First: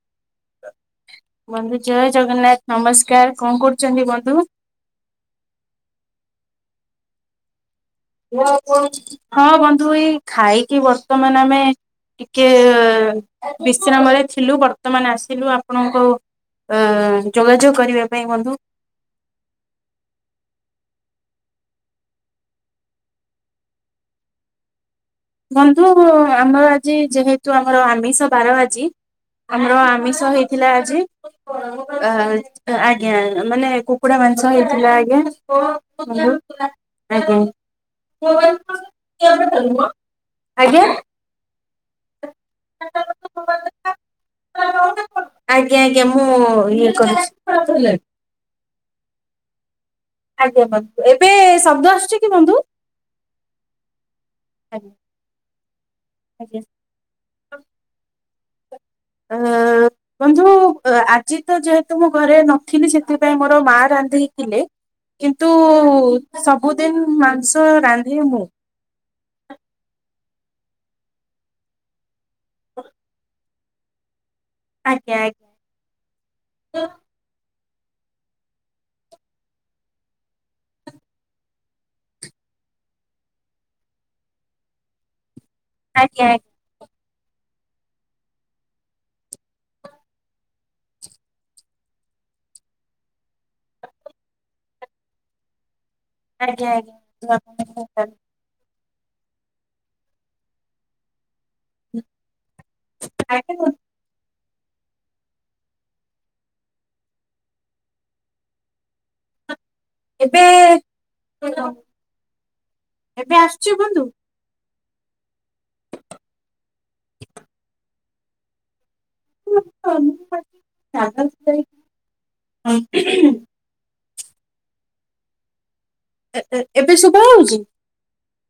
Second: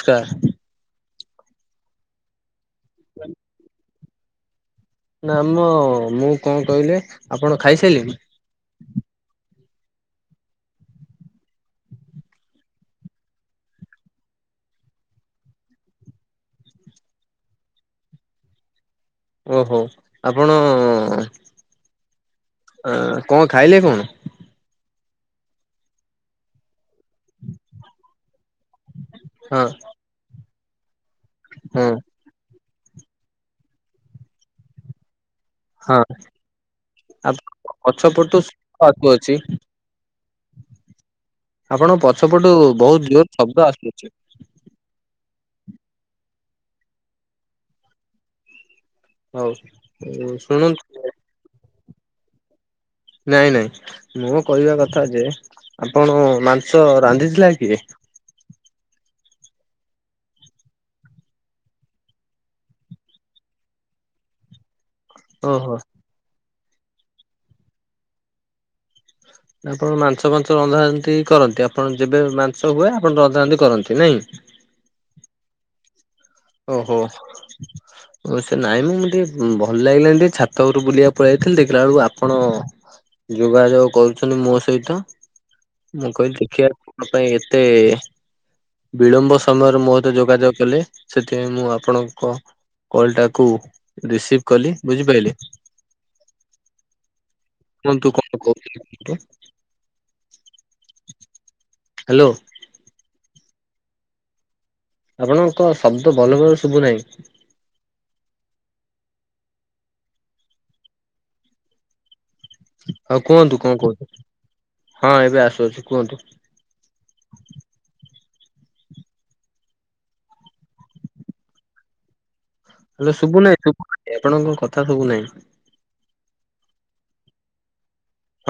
ସ୍କା ବନ୍ଧୁ ଜୟ ଜଗନ୍ନାଥ ନମସ୍କାର କଣ କରୁଛନ୍ତି ବନ୍ଧୁ? ନାମ ମୁଁ କଣ କହିଲେ ଆପଣ ଖାଇସାରିଣେନି? ହଁ ବନ୍ଧୁ ଏଇ ଖାଇକି ବର୍ତ୍ତମାନ ଆମେ ଟିକେ ବିଶ୍ରାମରେ ଥିଲୁ ବର୍ତ୍ତମାନ ଆସିଲୁ ଆପଣଙ୍କୁ ଅ ଯୋଗାଯୋଗ କରିବା ପାଇଁ ବନ୍ଧୁ। ଓହୋ ଆପଣ ଅ ଆଁ କଣ ଖାଇଲେ କଣ? ବନ୍ଧୁ ଆମର ଆଜି ଯେହେତୁ ଆମର ଆମିଷ ବାରବାଜି। ହଁ ଆମର ଆମିଷ ହେଇଥିଲା ଆଜି। ହଁ ଆଜ୍ଞା ଆଜ୍ଞା ମାନେ କୁକୁଡା ମାଂସ ହେଇଥିଲା ଆଜ୍ଞା। ହଁ ଆଜ୍ଞା ଆ ପଛ ପଟୁଛୁ ଅଛି। ଆଜ୍ଞା। ଆପଣଙ୍କ ପଛ ପଟୁ ବହୁତ ଜୋର ଶବ୍ଦ ଆସୁଛି। ଆଜ୍ଞା ଆଜ୍ଞା ମୁଁ ଇଏ କରୁଛି। ହଉ। ଆଜ୍ଞା ଶୁଣନ୍ତୁ ବନ୍ଧୁ ଏବେ ଶବ୍ଦ ଆସୁଛ କି ବନ୍ଧୁ? ନାଇଁ ନାଇଁ ମୋ କହିବା ଆଜ୍ଞା କଥା ଯେ ଆପଣ ଆଜ୍ଞା। ମାଂସ ରାନ୍ଧିଥିଲା କିଏ? ହଁ। ବନ୍ଧୁ ଆଜି ତ ଯେହେତୁ ମୁଁ ଘରେ ନଥିଲି ସେଥିପାଇଁ ମୋର ମା ରାନ୍ଧିଥିଲେ। କିନ୍ତୁ ଓହୋ। ସବୁଦିନ ମାଂସ ରାନ୍ଧେ ମୁଁ। ଆପଣ ମାଂସ ଫାସ ରନ୍ଧାରନ୍ଧି କରନ୍ତି ଆପଣ ଯେବେ ମାଂସ ହୁଏ ଆପଣ ରନ୍ଧାରନ୍ଧି ରକରନ୍ତି ନାଇଁ? ଆଜ୍ଞା। ଓହୋ। ହ ସେ ନାଇଁ ମୁଁ ଟିକେ ଭଲ ଲାଗିଲାନି ଟିକେ ଛାତ ଘରୁ ବୁଲିବାକୁ ପଳେଇ ଯାଇଥିଲି ଦେଖିଲା ବେଳକୁ ଆପଣ ଯୋଗାଯୋଗ କରୁଛନ୍ତି ମୋ ସହିତ ମୁଁ ଆଜ୍ଞା କହିଲି ଦେଖିବା କଣ ପାଇଁ ଏତେ ବିଳମ୍ବ ସମୟରେ ମୋତେ ଯୋଗାଯୋଗ କଲେ? ସେଥିପାଇଁ ମୁଁ ଆପଣଙ୍କ କଲ୍ ଟାକୁ ରିସିଭ୍ କଲି ବୁଝିପାରିଲେ? ଆଜ୍ଞା ଆଜ୍ଞା। ହାଲୋ। ଆଜ୍ଞା। ଆପଣଙ୍କ ଶବ୍ଦ ଭଲ ଭାବରେ ଶୁଭୁ ନାହିଁ? ଏବେ ତେଲ। ହଉ କୁହନ୍ତୁ କଣ କୁହଛୁ ହଁ ଏବେ ଆସୁଅଛି କୁହନ୍ତୁ? [unintelligible] [unintelligible] ହେଲେ ଶୁଭୁ ନାହିଁ ଶୁ ଆପଣଙ୍କ କଥା ଶୁଭୁ ନାହିଁ। ଏବେ ଶୁଭା ହଉଛି।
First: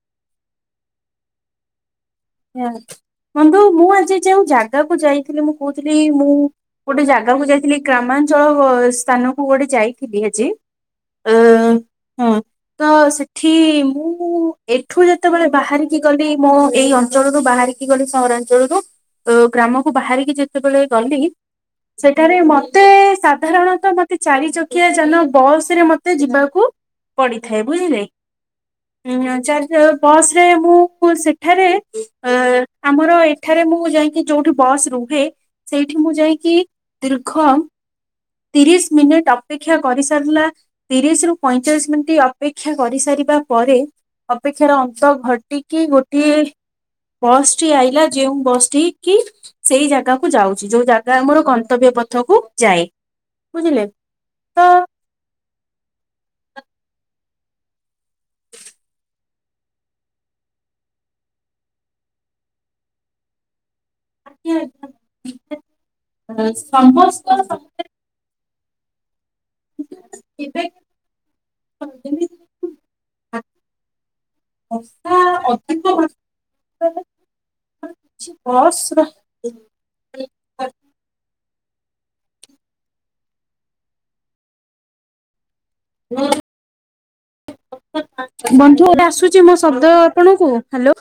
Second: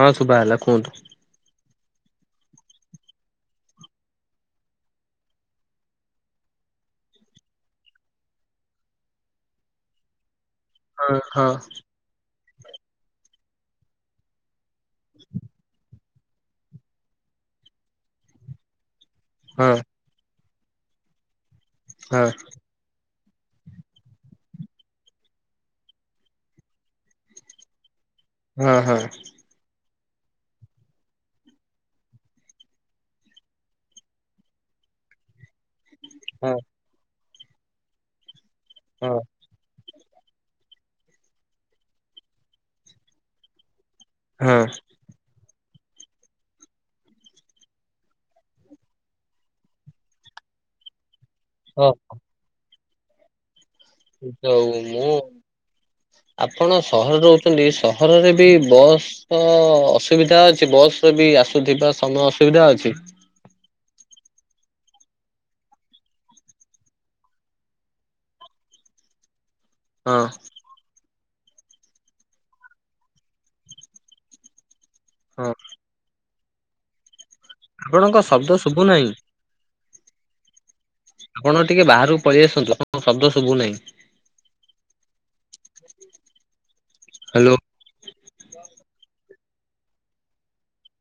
ହଁ ଶୁଭା ହେଲା କୁହନ୍ତୁ। ବନ୍ଧୁ ମୁଁ ଆଜି ଯୋଉ ଜାଗାକୁ ଯାଇଥିଲି ମୁଁ କହୁଥିଲି ମୁଁ ଗୋଟେ ଜାଗାକୁ ଯାଇଥିଲି ଗ୍ରାମାଞ୍ଚଳ ସ୍ଥାନକୁ ଗୋଟେ ଯାଇଥିଲି ଆଜି। ହଁ ଆ ହଁ। ହୁଁ। ତ ସେଠି ମୁଁ ଏଠୁ ଯେତେବେଳେ ବାହାରିକି ଗଲି ମୋ ଏଇ ଅଞ୍ଚଳରୁ ବାହାରିକି ଗଲି ସହରାଞ୍ଚଳରୁ ତ ହଁ ଗ୍ରାମକୁୁ ବାହାରିକି ଯେତେବେଳେ ଗଲି ହଁ ସେଠାରେ ମ ମତେ ସାଧାରଣତଃ ମତେ ଚାରି ଚକିଆ ଯାନ ବସ ରେ ମତେ ଯିବାକୁ ପଡିଥାଏ ବୁଝିଲେ ହଁ ହଁ ଆଚା ବସରେ ମୁଁ ସେଠାରେ ଆ ଆମର ଏଠାରେ ମୁଁ ଯାଇକି ଯୋଉଁଠି ବସ୍ ରୁହେ ସେଇଠି ମୁଁ ଯାଇକି ହଁ ଦୀର୍ଘ ତିରିଶି ହଁ ମିନିଟ୍ ଅପେକ୍ଷା କରିସାରିଲା ତିରିଶିରୁ ପଇଁଚାଳିଶି ମିନିଟ୍ ଅପେକ୍ଷା କରିସାରିବା ପରେ ହଁ। ଅପେକ୍ଷାର ଅନ୍ତ ଘଟିକି ଗୋଟଏ ବସ୍ଟି ଆଇଲାା ଯେଉଁ ବସ୍ କି ସେଇ ଜାଗାକୁ ଯାଉଛି ଯୋଉ ଜାଗା ଆମର ହଁ ତ୍ତବ୍ୟ ପଥକୁ ଯାଏ ବୁଝିଲେ। ତ ଯୋଉ ମୁଁ ଆପଣ ସହର ରହୁଛନ୍ତି ସହରରେ ବି ବସ୍ ତ ଅସୁବିଧା ଅଛି ବସ ରେ ବି ଆସୁଥିବା ସମୟ ଅସୁବିଧା ଅଛି। [unintelligible] ସମସ୍ତ ହଁ [unintelligible] [unintelligible] ହ ହଁ ଅଧିକ ମାତ୍ରାରେ ଆପଣଙ୍କ ଶବ୍ଦ ଶୁଭୁ ନାହିଁ। ଆପଣ ଟିକେ ବାହାରକୁ ପଳେଇ ଆସନ୍ତୁ ଆପଣଙ୍କ ଶବ୍ଦ ଶୁଭୁନାହିଁ। ହୁଁ। ହ୍ୟାଲୋ। ବନ୍ଧୁ ଏବେ ଆସୁଛି ମୋ ଶବ୍ଦ ଆପଣଙ୍କୁ ହ୍ୟାଲୋ।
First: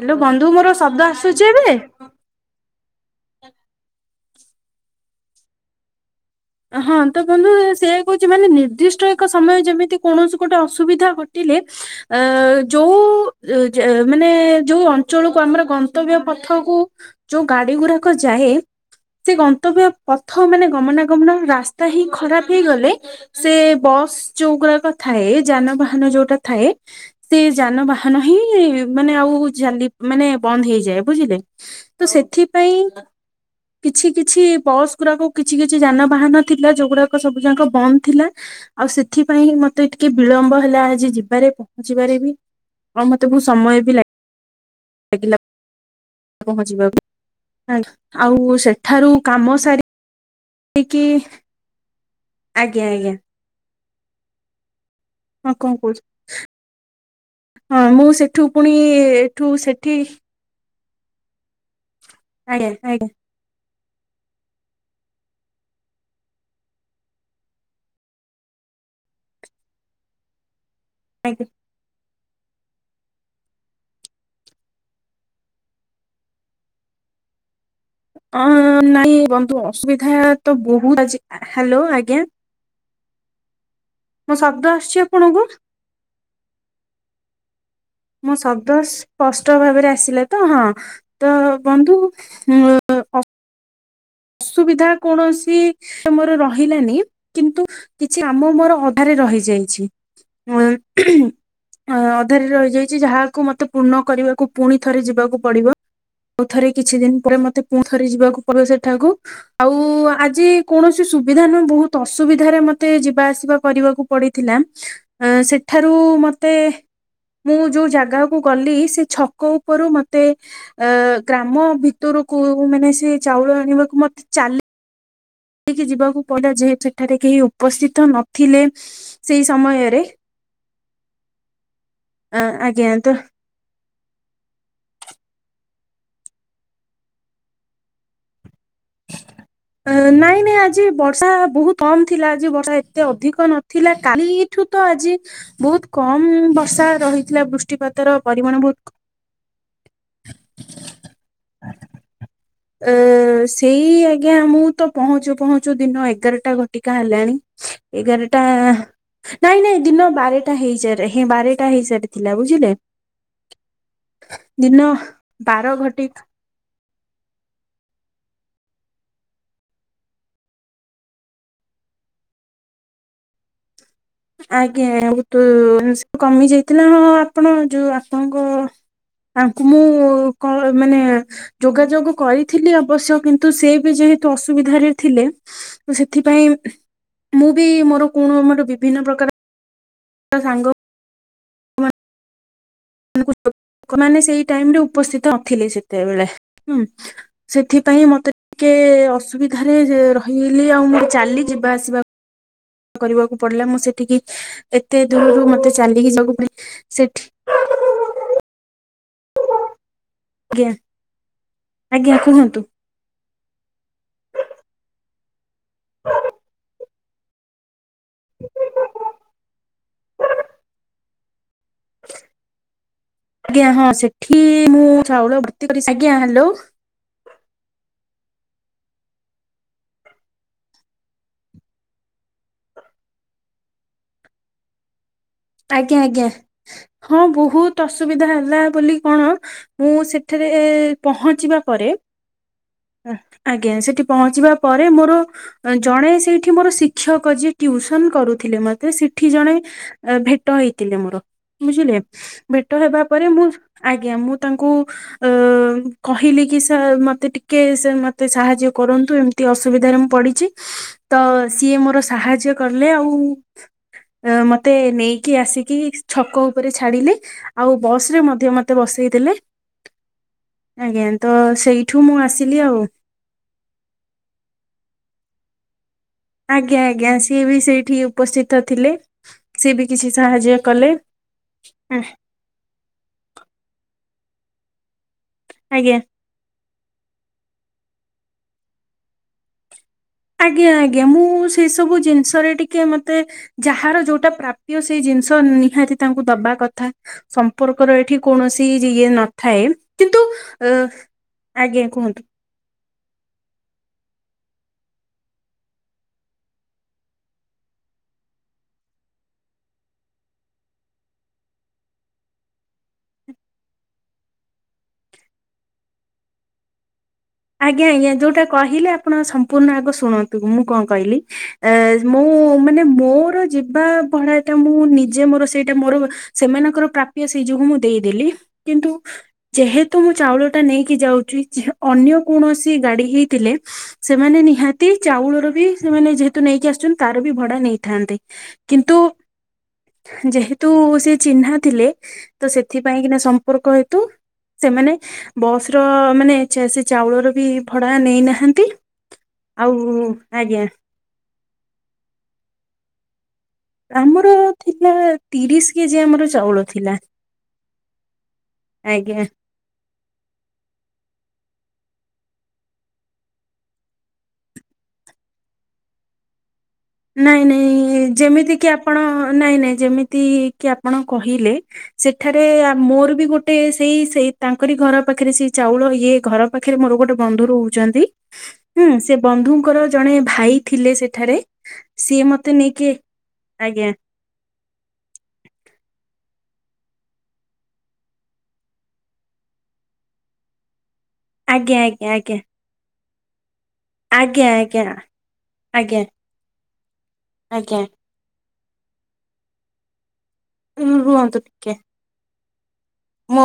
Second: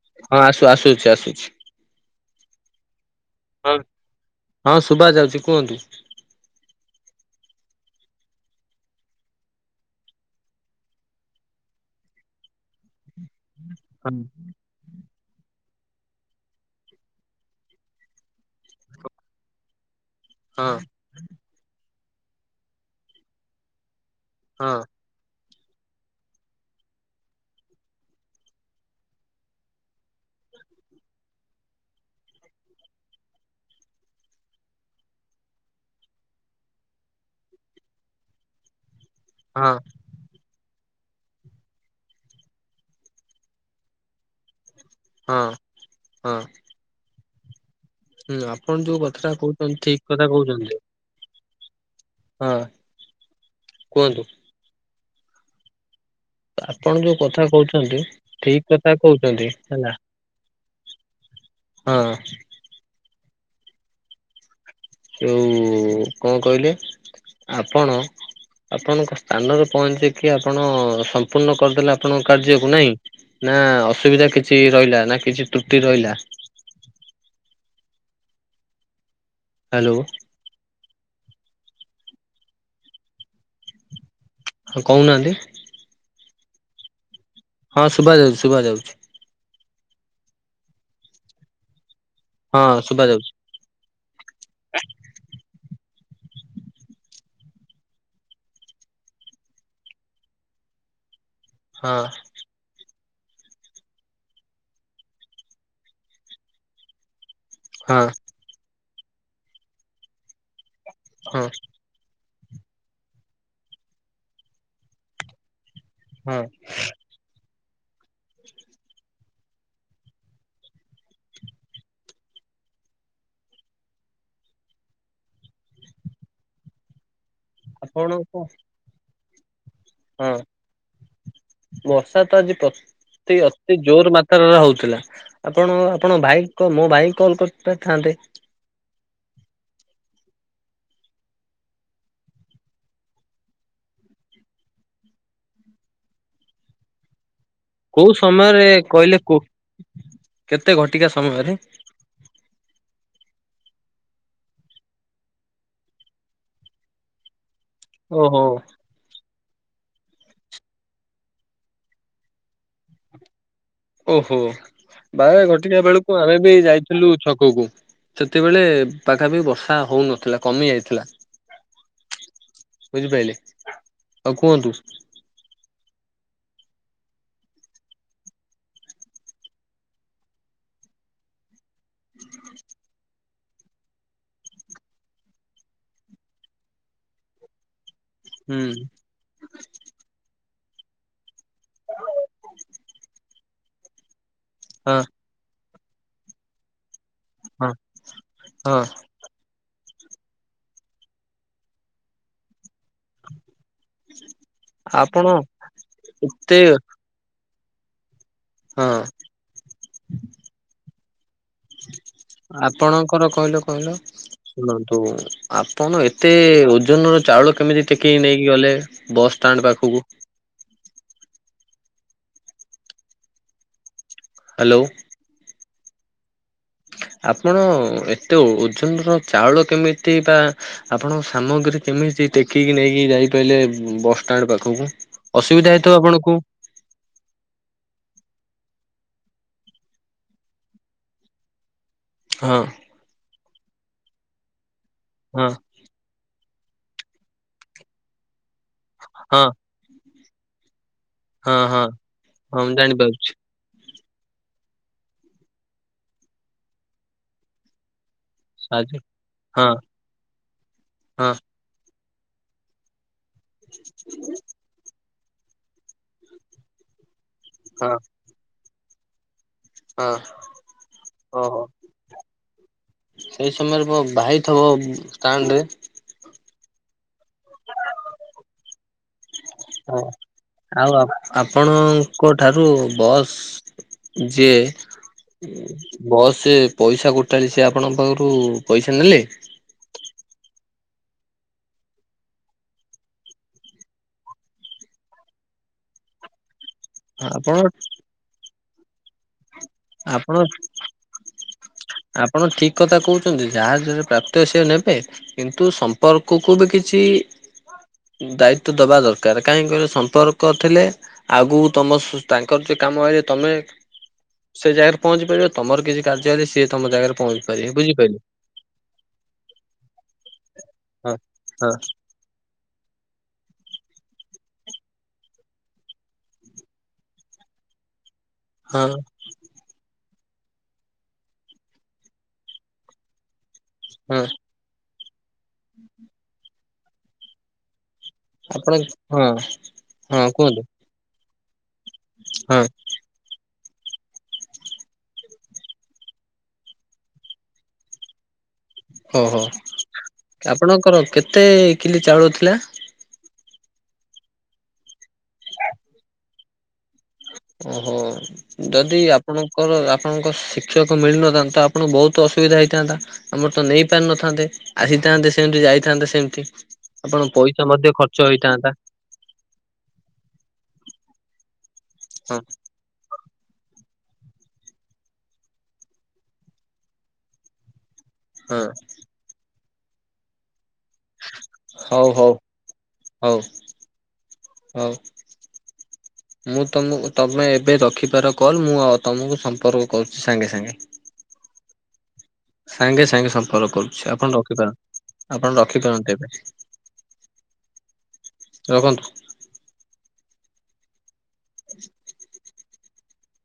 ହ୍ୟାଲୋ ବନ୍ଧୁ ମୋର ଶବ୍ଦ ଆସୁଛି ଏବେ। ହଁ ହଁ ଶୁଭା ଯାଉଛି କୁହନ୍ତୁ। ହଁ ତ ବନ୍ଧୁ ସେଏ କହୁଛି ମାନେ ନିର୍ଦ୍ଦିଷ୍ଟ ଏକ ସମୟ ଯେମିତି କୌଣସି ଗୋଟେ ଅସୁବିଧା ଘଟିଲେ। ଆ ଯୋଉ ହଁ ମାନେ ଯୋଉ [unintelligible] ଆମର ଗନ୍ତବ୍ୟ ପଥକୁ ଯୋଉ ଗାଡି ଗୁଡାକ ଯାଏ ସେ ଗନ୍ତବ୍ୟ ପଥ ମାନେ ହଁ ଗମନାଗମନ ରାସ୍ତା ହିଁ ଖରାପ ହେଇଗଲେ ସେ ବସ୍ ଯୋଉ ହଁ ଗୁଡାକ ଥାଏ ଯାନବାହାନ ଯୋଉଟା ଥାଏ। ସେ ଯାନବାହାନ ହିଁ ମାନେ ଆଉ ଚାଲି ମାନେ ବନ୍ଦ ହେଇଯାଏ ବୁଝିଲେ। ତ ସେଥିପାଇଁ କିଛି କିଛି ବସ୍ ଗୁଡାକ କିଛି କିଛି କିଛି ଯାନବାହାନ ଥିଲା ଯୋଉଗୁଡାକ ସବୁ ଯାକ ବନ୍ଦ ଥିଲା ଆଉ ସେଥି ପାଇଁ ହଁ ମୋତେ ଟିକେ ବିଳମ୍ବ ହେଲା ଆଜି ଯିବାରେ ପହଞ୍ଚିବାରେ ବି ଆଉ ମତେ ବହୁ ତୁ ସମୟ ବି ଲାଗି ନେଇକିନା ହଁ ହଁ ପହଁଚି ବାକୁ ହୁଁ ଆଉ ଆପଣ ଯୋଉ ସେଠାରୁ କଥାଟା କାମ କହୁଛନ୍ତି ସାରି ଠିକ କଥା କହୁଛନ୍ତି। କି। ହଁ କୁହନ୍ତୁ। ହଁ କଣ କହୁଛ ଆପଣ ଯୋଉ କଥା ହଁ କହୁଛନ୍ତି ମୁଁ ସେଠୁ ଠିକ ପୁଣି କଥା କହୁଛନ୍ତି ଏଠୁ ହେଲା ସେଠି ହଁ। ଆଜ୍ଞା ଆଜ୍ଞା ଯଉ କଣ କହିଲେ? ଆପଣ ଆପଣଙ୍କ ସ୍ଥାନରେ ପହଞ୍ଚିକି ଆପଣ ଆଜ୍ଞା ସମ୍ପୂର୍ଣ କରିଦେଲା ଆପଣଙ୍କ କାର୍ଯ୍ୟକୁ ନାଇଁ ନା ଅସୁବିଧା କିଛି ରହିଲା ନା କିଛି ତ୍ରୁଟି ରହିଲା? ଅଂ ନାଇଁ ବନ୍ଧୁ ହ୍ୟାଲୋ ଅସୁବିଧା ତ ବହୁତ ଆଜି ହାଲୋ ଆଜ୍ଞା ମୋ ଶବ୍ଦ ହଁ ଆସୁଛି କହୁନାହାନ୍ତି। ଆପଣଙ୍କୁ? ହଁ ଶୁଭା ଯାଉଛି ମୋ ଶୁଭା ଶଦ୍ଦ ଯାଉଛି ଆସୁଛି ସ୍ପଷ୍ଟ ଭାବରେ ଆସିଲେ ତ ହଁ ତ ବନ୍ଧୁ ହଁ ଶୁଭା ଯାଉଛି। ସୁବିଧା କୌଣସି ମୋର ରହିଲାନି କିନ୍ତୁ କିଛି କାମ ମୋର ଅଧାରେ ରହିଯାଇଛି। [unintelligible] ହଁ। ଅଧାରେ ରହିଯାଇଛି ଯାହାକୁ ମୋତେ ପୂର୍ଣ୍ଣ କରିବାକୁ ପୁଣି ଥରେ ଯିବାକୁ ପଡିବ। ଆଉ ଥରେ କିଛି ଦିନ ପରେ ମତେ ପୁଣି ହଁ ଥରେ ଯିବାକୁ ପଡିବ ସେଠାକୁ ଆଉ ଆଜି କୌଣସି ସୁବିଧା ହଁ [unintelligible] ଅସୁବିଧାରେ ମତେ ଯିବା ଆସିବା କରିବାକୁ ପଡିଥିଲା ଏଁ ସେ ଠାରୁ ହଁ। ମତେ ମୁଁ ଯୋଉ ଜାଗାକୁ ଗଲି ସେ ଛକ ଉପରୁ ମତେ ଆ ଗ୍ରାମ ଭିତରକୁ ମାନେ ସି ଚାଉଳ ଆଣି ବାକୁ ମଧ୍ୟ ଚାଲି କି ଯିବାକୁ ପଡିଲା ଯେହେତୁ ଏଠାରେ କେହି ଉପସ୍ଥିତ ଆପଣଙ୍କ ନଥିଲେ ସେଇ ସମୟରେ। ହଁ ବର୍ଷା ତ ଅ ଆଜି ଆଜ୍ଞା ତ ପ୍ରତି ଆ ସେ ଜୋର ମାତ୍ରାରେ ହଉଥିଲା ଆପଣ ଆପଣ ଭାଇ ମୋ ଭାଇ କଲ୍ କରିପାରିଥାନ୍ତେ। ନାଇଁ ନାଇଁ ଆଜି ବର୍ଷା ବହୁତ କମ ଥିଲା ଆଜି ବର୍ଷା ଏତେ ଅଧିକ ନଥିଲା କାଲି ଠୁ ତ ଆଜି ବହୁତ କମ ବର୍ଷା ରହିଥିଲା ବୃ କୋଉ ସମୟରେ କହିଲେ କୁ କେତେ ଘଟିକା ସମୟରେ? ଏ ସେଇ ଆଜ୍ଞା ମୁଁ ତ ପହଞ୍ଚୁ ପହଞ୍ଚୁ ଦିନ ଏଗାରଟା ଘଟିକା ହେଲାଣି। ଏଗାର ଓହୋ ଟା ନାଇଁ ନାଇଁ ଦିନ ବାରେଟା ହେଇଯା ହେଂ ବାରେଟା ହେଇସାରିଥିଲା ବୁଝିଲେ। ଓହୋ ଦିନ ବାର ଘଟିକା ବେଳକୁ ଆମେ ବି ଯାଇଥିଲୁ ଛକକୁ। ସେତେବେଳେ ପାଖା ପାଖି ବର୍ଷା ହଉନଥିଲା କମି ଯାଇଥିଲା। ବୁଝିପାଇଲେ? ଆଉ କୁହନ୍ତୁ ଆଜ୍ଞା ତୁ କମି ଯାଇଥିଲା ହଁ ଆପଣ ଯୋଉ ଆପଣଙ୍କ ତାଙ୍କୁ ମୁଁ କ ମାନେ ଯୋଗାଯୋଗ କରିଥିଲି ଅବଶ୍ୟ କି କିନ୍ତୁ ସେ ବି ଯେହେତୁ ଅସୁବିଧାରେ ଥିଲେ ସେଥିପାଇଁ ମୁଁ ବି ମୋର କଣ ହୁଁ ମୋର ବିଭିନ୍ନ ପ୍ରକାର ସାଙ୍ଗ ଲୋକମାନେ ସେଇ ଟାଇମରେ ହଁ ଉପସ୍ଥିତ ନଥିଲେ ସେତେବେଳେ ହୁଁ ହଁ ସେଥିପାଇଁ ମତେ ଟିକେ ହଁ ଅସୁବିଧାରେ ରହିଲି ଆଉ ମୁଁ ଚାଲି ଯିବା ଆସିବା କରିବାକୁ ପଡିଲା ମୁଁ ସେଠିକି ଏତେ ଆପଣ ଦୁରରୁ ମତେ ଚାଲିକି ଯିବାକୁ ଏତେ ପଡେ ସେଠି ହଁ। ଆଜ୍ଞା ଆଜ୍ଞା କୁହନ୍ତୁ? ଆପଣଙ୍କର କହିଲ କହିଲ ଶୁଣନ୍ତୁ ଆପଣ ଏତେ ଓଜନର ଚାଉଳ କେମିତି ଟେକିକି ନେଇକି ଗଲେ ବସ୍ ଷ୍ଟାଣ୍ଡ ପାଖକୁ। ଆଜ୍ଞା ହଁ ସେଠି ହ୍ୟାଲୋ। ମୁଁ ଚାଉଳ ଭର୍ତି କରି ଆଜ୍ଞା ହ୍ୟାଲୋ। ଆପଣ ଏତେ ଓଜନ ର ଚାଉଳ କେମିତି ବା ଆପଣଙ୍କ ସାମଗ୍ରୀ କେମିତି ଟେକିକି ନେଇକି ଯାଇପାଇଲେ ବସଷ୍ଟାଣ୍ଡ ପାଖକୁ? ଅସୁବିଧା ହେଇଥିବ ଆଜ୍ଞା ଆଜ୍ଞା ଆପଣଙ୍କୁ ହଁ ବହୁତ ଅସୁବିଧା ହେଲା ବୋଲି କଣ ମୁଁ ସେଠାରେ ପହଞ୍ଚିବା ପରେ ହଁ। ଆଜ୍ଞା ସେଠି ପହଞ୍ଚିବା ପରେ ମୋର ହଁ। ଜଣେ ସେଇଠି ମୋର ଶିକ୍ଷକ ଯିଏ ଟିଉସନ୍ କରୁଥିଲେ ମତେ ସେଠି ହଁ ଜଣେ ଭେଟ ହେଇଥିଲେ ମୋର ହଁ ହଁ ବୁଝିଲେ ହଁ ମୁଁ ଭେଟ ହେବା ପରେ ଜାଣିପାରୁଛି ମୁଁ ଆଜ୍ଞା ମୁଁ ତାଙ୍କୁ ଅ କହିଲି କି ସାର୍ ମତେ ଟିକେ ସେ ମତେ ସାହାଯ୍ୟ କରନ୍ତୁ ଏମିତି ହଁ ଅସୁବିଧାରେ ମୁଁ ପଡିଛି ତ ହଁ ସିଏ ମୋର ସାହାଯ୍ୟ କଲେ ଆଉ [inaudible] ମତେ ନେଇକି ଆସିକି ଛକ ଉପରେ ଛାଡିଲେ ଆଉ ହଁ ବସ ରେ ମଧ୍ୟେ ମ୍ ମତେ ବସେଇଦେଲେ ହଁ ଆଜ୍ଞା ତ ଓହୋ ସେଇଠୁ ମୁଁ ଆସିଲି ଆଉ। ସେଇ ସମୟରେ ମୋ ଭାଇ ଥବ ଷ୍ଟାଣ୍ଡ ରେ। ଆଜ୍ଞା ଆଜ୍ଞା ସିଏ ବି ସେଇଠି ଉପସ୍ଥିତ ଥିଲେ। ସିଏ ବି ହ କିଛି ସାହାଯ୍ୟ କଲେ। ଆଉ ଆପଣ ଆଁ, ଙ୍କ ଠାରୁ ବସ୍ ଯିଏ ଆଜ୍ଞା ବସ୍ ପଇସା ଗୋଟାଳି ସେ ଆପଣଙ୍କ ପାଖରୁ ପଇସା ନେଲେ? ଆଜ୍ଞା ଆଜ୍ଞା ମୁଁ ସେ ସବୁ ଜିନିଷରେ ଟିକେ ମତେ ଯାହାର ଯୋଉଟା ପ୍ରାପ୍ୟ ସେଇ ଜିନିଷ ନିହାତି ତାଙ୍କୁ ଦବା କଥା। ଆପଣ ସମ୍ପର୍କ ର ଏଇଠି କୌଣସି ଇଏ ନଥାଏ। କିନ୍ତୁ ଆପଣ ଆ ଅ ଆଜ୍ଞା କୁହନ୍ତୁ। ଆପଣ ଠିକ୍ କଥା କହୁଛନ୍ତି ଯାହାର ଯରେ ପ୍ରାପ୍ତ ସେ ନେବେ। କିନ୍ତୁ ସମ୍ପର୍କକୁ ବି କିଛି ଦାୟିତ୍ୱ ଦେବା ଦରକାର କାହିଁକି କଇଲ ସମ୍ପର୍କ ଥିଲେ ଆଗକୁ ତମ ଶୁ ତାଙ୍କର କାମ ହେଇେ ତମେ ସେ ଜାଗାରେ ପହଞ୍ଚି ପାରିବ ତମର କିଛି କାର୍ଯ୍ୟ ହେଲେ ସିଏ ତମ ଜାଗାରେ ପହଞ୍ଚ ଆଜ୍ଞା ଆଜ୍ଞା ଯୋଉଟା କହିଲେ ଆପଣ ସମ୍ପୂର୍ଣ୍ଣ ଆଗ ଶୁଣନ୍ତୁ ମୁଁ କଣ ହଁ। କହିଲି ହଁ ଏ ମୁଁ ମାନେ ମୋରୋ ଯିବା ଭଢ଼ା ଟା ମୁଁ ନିଜେ ମୋରୋ ସେଇଟା ମୋରୋ ସେମାନଙ୍କର ପ୍ରାପ୍ୟ ସେଇ ଯୋଗୁଁ ମୁଁ ଦେଇଦେଲି। ହଁ କିନ୍ତୁ ଯେହେତୁ ମୁଁ ଚାଉଳ ଟା ନେଇକି ଯାଉଚି ଅନ୍ୟ କୌଣସି ଗାଡି ହେଇଥିଲେ ହଁ ସେମାନେ ନିହା ତି ଚାଉଳର ବି ସେମାନେ ଯେହେତୁ ନେଇକି ଆସୁଚନ୍ତି ତାର ବି ଭଡା ନେଇଥାନ୍ତେ। ଆପଣ କିନ୍ତୁ ହଁ ହଁ କୁହନ୍ତୁ ଯେହେତୁ ସିଏ ଚିହ୍ନା ଥିଲେ। ତ ହଁ ସେଥିପାଇଁ କିନା ସମ୍ପର୍କ ହେତୁ ସେମାନେ ବସ୍ ର ମାନେ ଛେ ଚାଉଳର ବି ଭଡ଼ା ନେଇନାହାନ୍ତି। ହଁ ହଁ ଆଉ ଆଜ୍ଞା ଆପଣଙ୍କର କେତେ କିଲି ଚାଉଳ ଥିଲା। ଆମର ଥିଲା ତିରିଶ କେଜି ଆମର ଚାଉଳ ଥିଲା। ଓହୋ ଯଦି ଆଜ୍ଞା ଆପଣ ଙ୍କର ଆପଣଙ୍କ ଶିକ୍ଷକ ମିଳିନଥାନ୍ତା ତ ଆପଣଙ୍କୁ ବୋହୁତ ଅସୁବିଧା ହେଇଥାନ୍ତା। ଆମର ତ ନେଇ ପାରିନଥାନ୍ତେ ଆସିଥାନ୍ତେ ସେମତି ଯାଇଥାନ୍ତେ ସେମତି। ନାଇଁ ନାଇଁ ଯେମିତି କି ଆ ପଣ ନାଇଁ ନାଇଁ ଯେମିତି କି ଆପଣ କହିଲେ ସେଠାରେ ମୋରୋ ବି ଗୋଟେ ସେଇ ସେଇ ତାଙ୍କରି ଘର ପାଖେରେ ସେଇ ଚାଉଳ ଇଏ ଘର ପାଖେରେ ମୋରୋ ଗୋଟେ ବନ୍ଧୁ ରୋହୁ ଚନ୍ତି। ହଁ। ହୁଁ ସେ ବନ୍ଧୁଙ୍କର ଜଣେ ଭାଇ ଥିଲେ ସେଠାରେ। ହଉ ସିଏ ହୋଉ ମତେ ନେଇକି ହୋଉ ଆଜ୍ଞା ହୋଉ। [inaudible] ମୁଁ ତମୁକୁ ତମେ ଏବେ ରଖିପାର କଲ୍ ମୁଁ ଅ ତୁମୁକୁ ସମ୍ପର୍କ କରୁଛି ସାଙ୍ଗେ ସାଙ୍ଗେ। ଆଜ୍ଞା ଆଜ୍ଞା ଆଜ୍ଞା। ସାଙ୍ଗେ ସାଙ୍ଗେ ସମ୍ପର୍କ କରୁ ଛି ଆପଣ ଆଜ୍ଞା ଆଜ୍ଞା ରଖିପାରନ୍ତି ଆପଣ ଆଜ୍ଞା ରଖିପାରନ୍ତି ଏବେ। ଆଜ୍ଞା ରଖନ୍ତୁ। ରୁହନ୍ତୁ ଟିକେ। ମୋ